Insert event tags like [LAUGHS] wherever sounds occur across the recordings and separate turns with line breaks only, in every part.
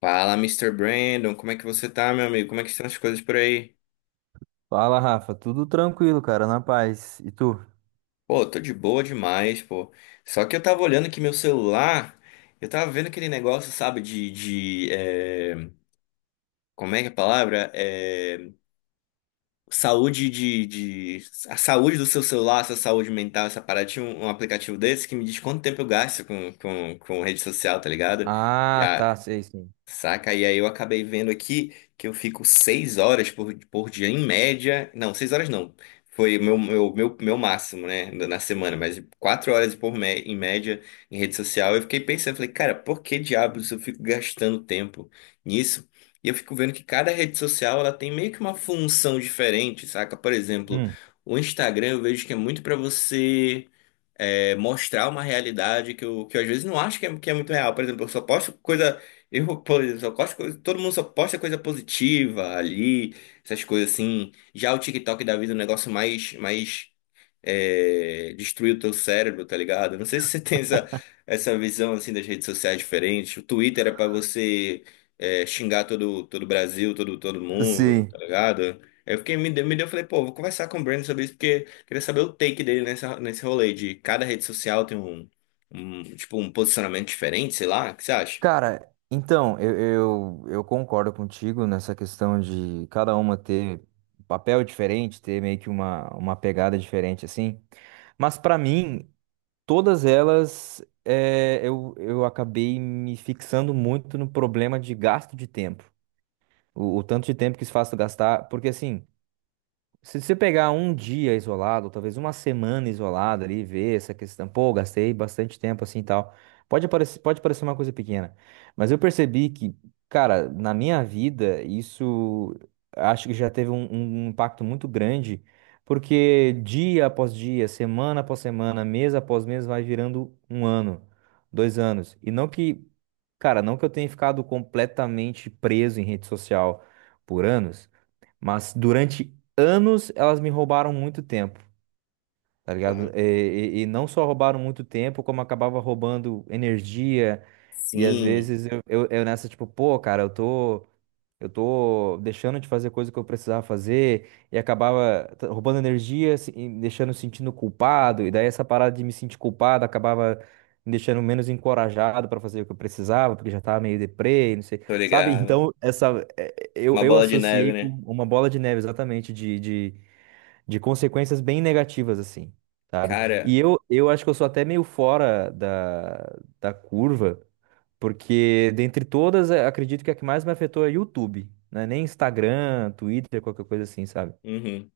Fala, Mister Brandon, como é que você tá, meu amigo? Como é que estão as coisas por aí?
Fala, Rafa. Tudo tranquilo, cara, na paz. E tu?
Pô, tô de boa demais, pô. Só que eu tava olhando aqui meu celular, eu tava vendo aquele negócio, sabe, de, como é que é a palavra? Saúde de... A saúde do seu celular, sua saúde mental, essa parada. Tinha um aplicativo desse que me diz quanto tempo eu gasto com rede social, tá ligado?
Ah, tá, sei, sim.
Saca? E aí eu acabei vendo aqui que eu fico seis horas por dia em média. Não, seis horas não. Foi o meu máximo, né? Na semana, mas quatro horas em média em rede social. Eu fiquei pensando, falei, cara, por que diabos eu fico gastando tempo nisso? E eu fico vendo que cada rede social ela tem meio que uma função diferente, saca? Por exemplo,
Hum.
o Instagram eu vejo que é muito para você mostrar uma realidade que eu às vezes não acho que é muito real. Por exemplo, eu só posto coisa. [LAUGHS] Eu, por exemplo, só posto coisa, todo mundo só posta coisa positiva ali, essas coisas assim. Já o TikTok da vida é um negócio mais destruir o teu cérebro, tá ligado? Não sei se você [LAUGHS] tem essa visão assim das redes sociais diferentes. O Twitter é pra você xingar todo o Brasil, todo mundo, tá
Sim.
ligado? Aí eu fiquei me deu, falei, pô, vou conversar com o Brandon sobre isso porque queria saber o take dele nessa nesse rolê de cada rede social tem um, um tipo um posicionamento diferente, sei lá. O que você acha?
Cara, então, eu concordo contigo nessa questão de cada uma ter um papel diferente, ter meio que uma pegada diferente, assim. Mas pra mim, todas elas, é, eu acabei me fixando muito no problema de gasto de tempo. O tanto de tempo que isso faz tu gastar, porque assim. Se você pegar um dia isolado, ou talvez uma semana isolada ali, e ver essa questão, pô, gastei bastante tempo assim e tal. Pode parecer uma coisa pequena, mas eu percebi que, cara, na minha vida, isso acho que já teve um impacto muito grande, porque dia após dia, semana após semana, mês após mês, vai virando um ano, dois anos. E não que, cara, não que eu tenha ficado completamente preso em rede social por anos. Mas durante anos elas me roubaram muito tempo, tá ligado?
Porra.
E não só roubaram muito tempo, como acabava roubando energia. E às
Sim,
vezes eu, eu nessa, tipo, pô, cara, eu tô deixando de fazer coisa que eu precisava fazer, e acabava roubando energia, e me deixando sentindo culpado, e daí essa parada de me sentir culpado acabava me deixando menos encorajado pra fazer o que eu precisava, porque já tava meio deprê, não sei,
tô
sabe? [LAUGHS]
ligado.
Então, essa, eh, eu,
Uma
eu
bola de neve,
associei com
né?
uma bola de neve, exatamente, de, de consequências bem negativas, assim, sabe?
Cara,
E eu, acho que eu sou até meio fora da curva, porque dentre todas, acredito que a que mais me afetou é YouTube, né? Nem Instagram, Twitter, qualquer coisa assim, sabe?
uhum.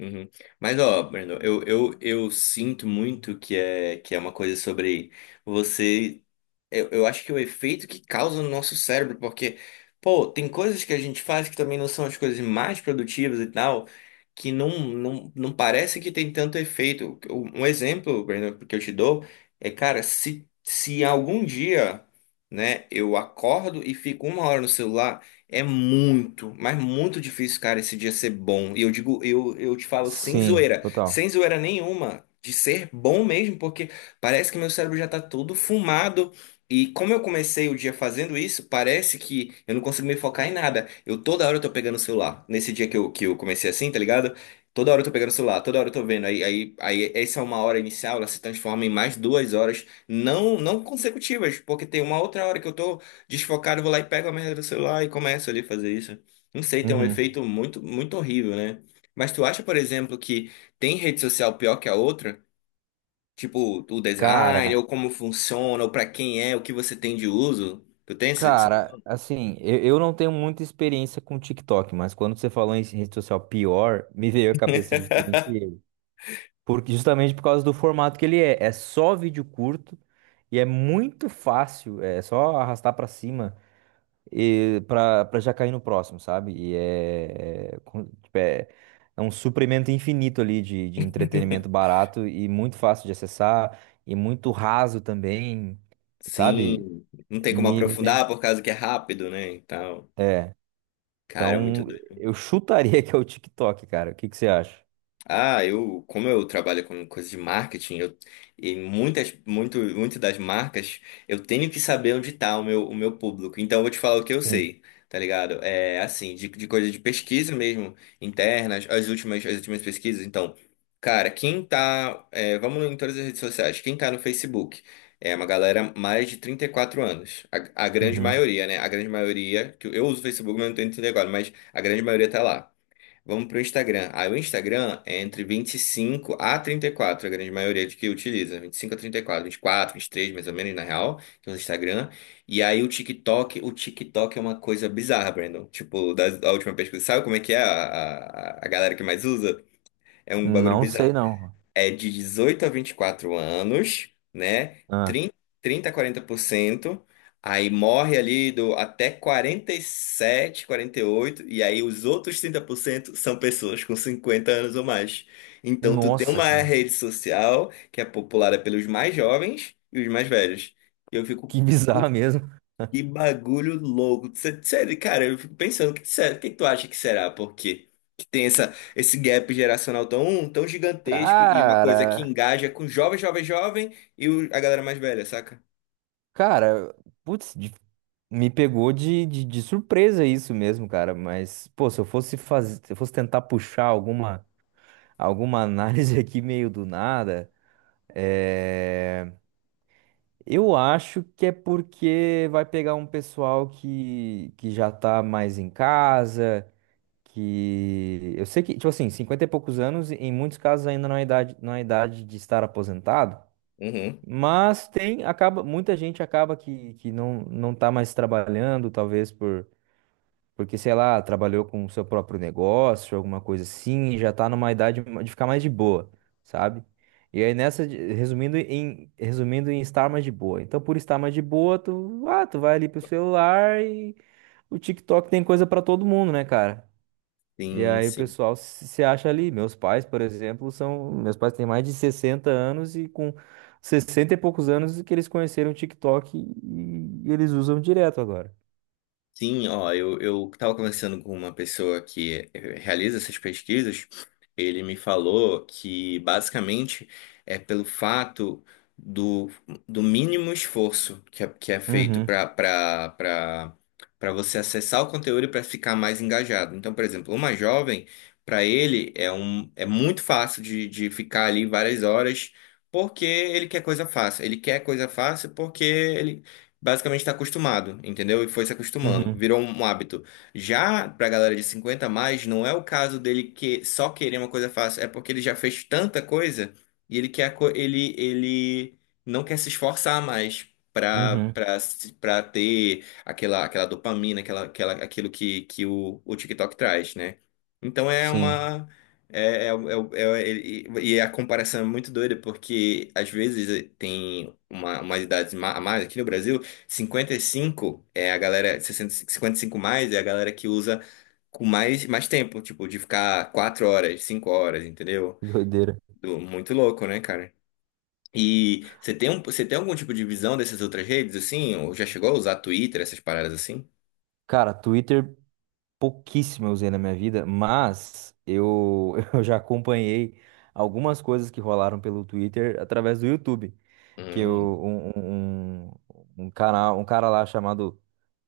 Uhum. Mas ó, Brandon, eu sinto muito que é uma coisa sobre você. Eu acho que é o efeito que causa no nosso cérebro, porque, pô, tem coisas que a gente faz que também não são as coisas mais produtivas e tal, que não parece que tem tanto efeito. Um exemplo, Breno, que eu te dou é, cara, se algum dia, né, eu acordo e fico uma hora no celular, é muito, mas muito difícil, cara, esse dia ser bom. E eu digo, eu te falo sem
Sim,
zoeira,
total.
sem zoeira nenhuma. De ser bom mesmo, porque parece que meu cérebro já tá todo fumado, e como eu comecei o dia fazendo isso, parece que eu não consigo me focar em nada. Eu toda hora eu tô pegando o celular. Nesse dia que eu comecei assim, tá ligado? Toda hora eu tô pegando o celular, toda hora eu tô vendo. Aí essa é uma hora inicial, ela se transforma em mais duas horas, não consecutivas, porque tem uma outra hora que eu tô desfocado, eu vou lá e pego a merda do celular e começo ali a fazer isso. Não sei, tem um
Uhum.
efeito muito, muito horrível, né? Mas tu acha, por exemplo, que tem rede social pior que a outra? Tipo, o design,
Cara,
ou como funciona, ou pra quem é, o que você tem de uso. Tu tem esse essa
cara,
visão?
assim, eu não tenho muita experiência com TikTok, mas quando você falou em rede social pior, me veio à cabeça justamente ele. Porque, justamente por causa do formato que ele é. É só vídeo curto e é muito fácil. É só arrastar pra cima e pra, pra já cair no próximo, sabe? E é um suprimento infinito ali de entretenimento
[LAUGHS]
barato e muito fácil de acessar e muito raso também, sabe?
Sim, não tem como
Me, me vem-
aprofundar por causa que é rápido, né? E tal.
É.
Cara, é muito
Então,
doido.
eu chutaria [LAUGHS] que é o TikTok, cara. O que que você acha?
Ah, eu, como eu trabalho com coisas de marketing, eu, e muitas, muito das marcas, eu tenho que saber onde está o meu público. Então, eu vou te falar o que eu
Sim.
sei, tá ligado? É assim, de coisa de pesquisa mesmo, internas, as últimas pesquisas. Então, cara, quem tá, é, vamos em todas as redes sociais, quem tá no Facebook é uma galera mais de 34 anos. A grande
Uhum.
maioria, né? A grande maioria, que eu uso o Facebook, mas não tenho 34, mas a grande maioria tá lá. Vamos para o Instagram. Aí o Instagram é entre 25 a 34 a grande maioria de que utiliza. Vinte e cinco a trinta e quatro, quatro, vinte e três, mais ou menos, na real, que é o Instagram. E aí o TikTok é uma coisa bizarra, Brandon. Tipo, da última pesquisa, sabe como é que é a galera que mais usa? É um bagulho
Não sei,
bizarro
não.
é de 18 a 24 anos, né?
Ah.
30 a quarenta por cento. Aí morre ali do até quarenta e sete, quarenta e oito e aí os outros 30% são pessoas com 50 anos ou mais. Então tu tem
Nossa,
uma
cara.
rede social que é populada pelos mais jovens e os mais velhos. E eu fico
Que [LAUGHS] bizarro mesmo.
que bagulho louco. Sério, cara, eu fico pensando, o que, o que tu acha que será? Porque tem essa, esse gap geracional tão gigantesco e uma coisa que
Cara,
engaja com jovem, jovem e a galera mais velha, saca?
cara, putz, me pegou de surpresa isso mesmo, cara. Mas, pô, se eu fosse fazer, se eu fosse tentar puxar alguma, alguma análise [LAUGHS] aqui meio do nada, é, eu acho que é porque vai pegar um pessoal que já tá mais em casa, que eu sei que, tipo assim, 50 e poucos anos, em muitos casos ainda não é idade de estar aposentado.
Uhum.
Mas tem, acaba, muita gente acaba que, que não tá mais trabalhando, talvez por, porque, sei lá, trabalhou com o seu próprio negócio, alguma coisa assim, e já tá numa idade de ficar mais de boa, sabe? E aí nessa, resumindo em estar mais de boa. Então, por estar mais de boa, tu, ah, tu vai ali pro celular e o TikTok tem coisa pra todo mundo, né, cara? E
Sim,
aí o
sim.
pessoal se acha ali. Meus pais, por exemplo, são. Meus pais têm mais de 60 anos e com 60 e poucos anos que eles conheceram o TikTok e eles usam direto agora.
Sim, ó, eu estava conversando com uma pessoa que eh, realiza essas pesquisas. Ele me falou que basicamente é pelo fato do, do mínimo esforço que é feito
Uhum,
para você acessar o conteúdo e para ficar mais engajado. Então, por exemplo, uma jovem, para ele é um é muito fácil de ficar ali várias horas porque ele quer coisa fácil. Ele quer coisa fácil porque ele basicamente está acostumado, entendeu? E foi se acostumando,
uhum,
virou um hábito. Já pra galera de 50 a mais, não é o caso dele que só querer uma coisa fácil, é porque ele já fez tanta coisa e ele quer a co- ele ele não quer se esforçar mais. Pra,
uhum.
pra, se- Pra ter aquela dopamina, aquilo que o TikTok traz, né? Então é
Sim,
uma. É, é, é, é- e e a comparação é muito doida, porque às vezes tem uma, a mais aqui no Brasil 55 é a galera, sessenta cinquenta e cinco mais é a galera que usa com mais tempo, tipo, de ficar 4 horas, 5 horas, entendeu?
que doideira.
Muito louco, né, cara? E você tem, um, você tem algum tipo de visão dessas outras redes, assim? Ou já chegou a usar Twitter, essas paradas assim?
Cara, Twitter pouquíssimo eu usei na minha vida, mas eu, [LAUGHS] eu já acompanhei algumas coisas que rolaram pelo Twitter através do YouTube, que
Hum.
eu, um, um canal, um cara lá chamado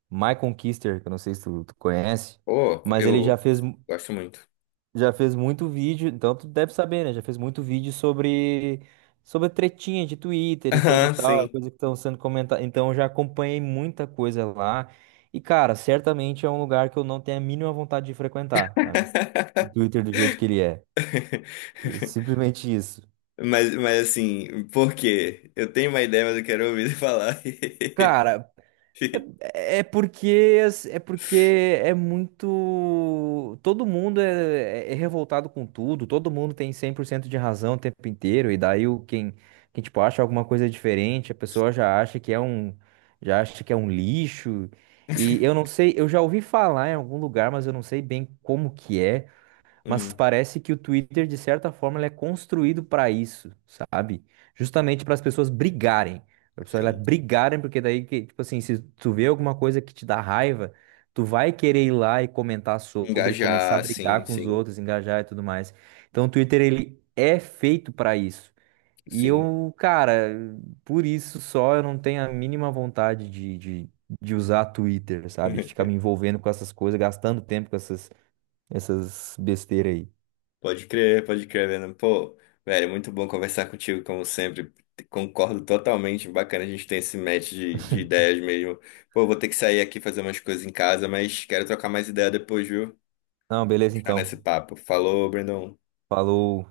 Michael Kister, que eu não sei se tu, tu conhece,
Pô,
mas ele
eu gosto muito. [LAUGHS]
já fez muito vídeo, então tu deve saber, né? Já fez muito vídeo sobre, sobre tretinha de Twitter e coisa e
Aham,
tal,
sim.
coisa que estão sendo comentada. Então eu já acompanhei muita coisa lá. E, cara, certamente é um lugar que eu não tenho a mínima vontade de frequentar, sabe? O Twitter do jeito que ele é. É
[LAUGHS]
simplesmente isso.
Mas assim, por quê? Eu tenho uma ideia, mas eu quero ouvir você falar. [LAUGHS]
Cara, é porque é muito. Todo mundo é revoltado com tudo, todo mundo tem 100% de razão o tempo inteiro, e daí o, quem tipo, acha alguma coisa diferente, a pessoa já acha que é um lixo. E eu não sei, eu já ouvi falar em algum lugar, mas eu não sei bem como que é. Mas
Hum,
parece que o Twitter, de certa forma, ele é construído para isso, sabe? Justamente para as pessoas brigarem. Para as pessoas elas
sim.
brigarem, porque daí, que, tipo assim, se tu vê alguma coisa que te dá raiva, tu vai querer ir lá e comentar sobre, começar a
Engajar, sim,
brigar com os
sim,
outros, engajar e tudo mais. Então, o Twitter, ele é feito para isso. E
sim.
eu, cara, por isso só eu não tenho a mínima vontade de usar Twitter, sabe? Ficar
[LAUGHS]
me envolvendo com essas coisas, gastando tempo com essas, essas besteiras aí.
Pode crer, Venom. Pô, velho, muito bom conversar contigo, como sempre. Concordo totalmente. Bacana a gente ter esse match de ideias mesmo. Pô, vou ter que sair aqui fazer umas coisas em casa, mas quero trocar mais ideia depois, viu?
Não, beleza
Continuar nesse
então.
papo. Falou, Brandon.
Falou.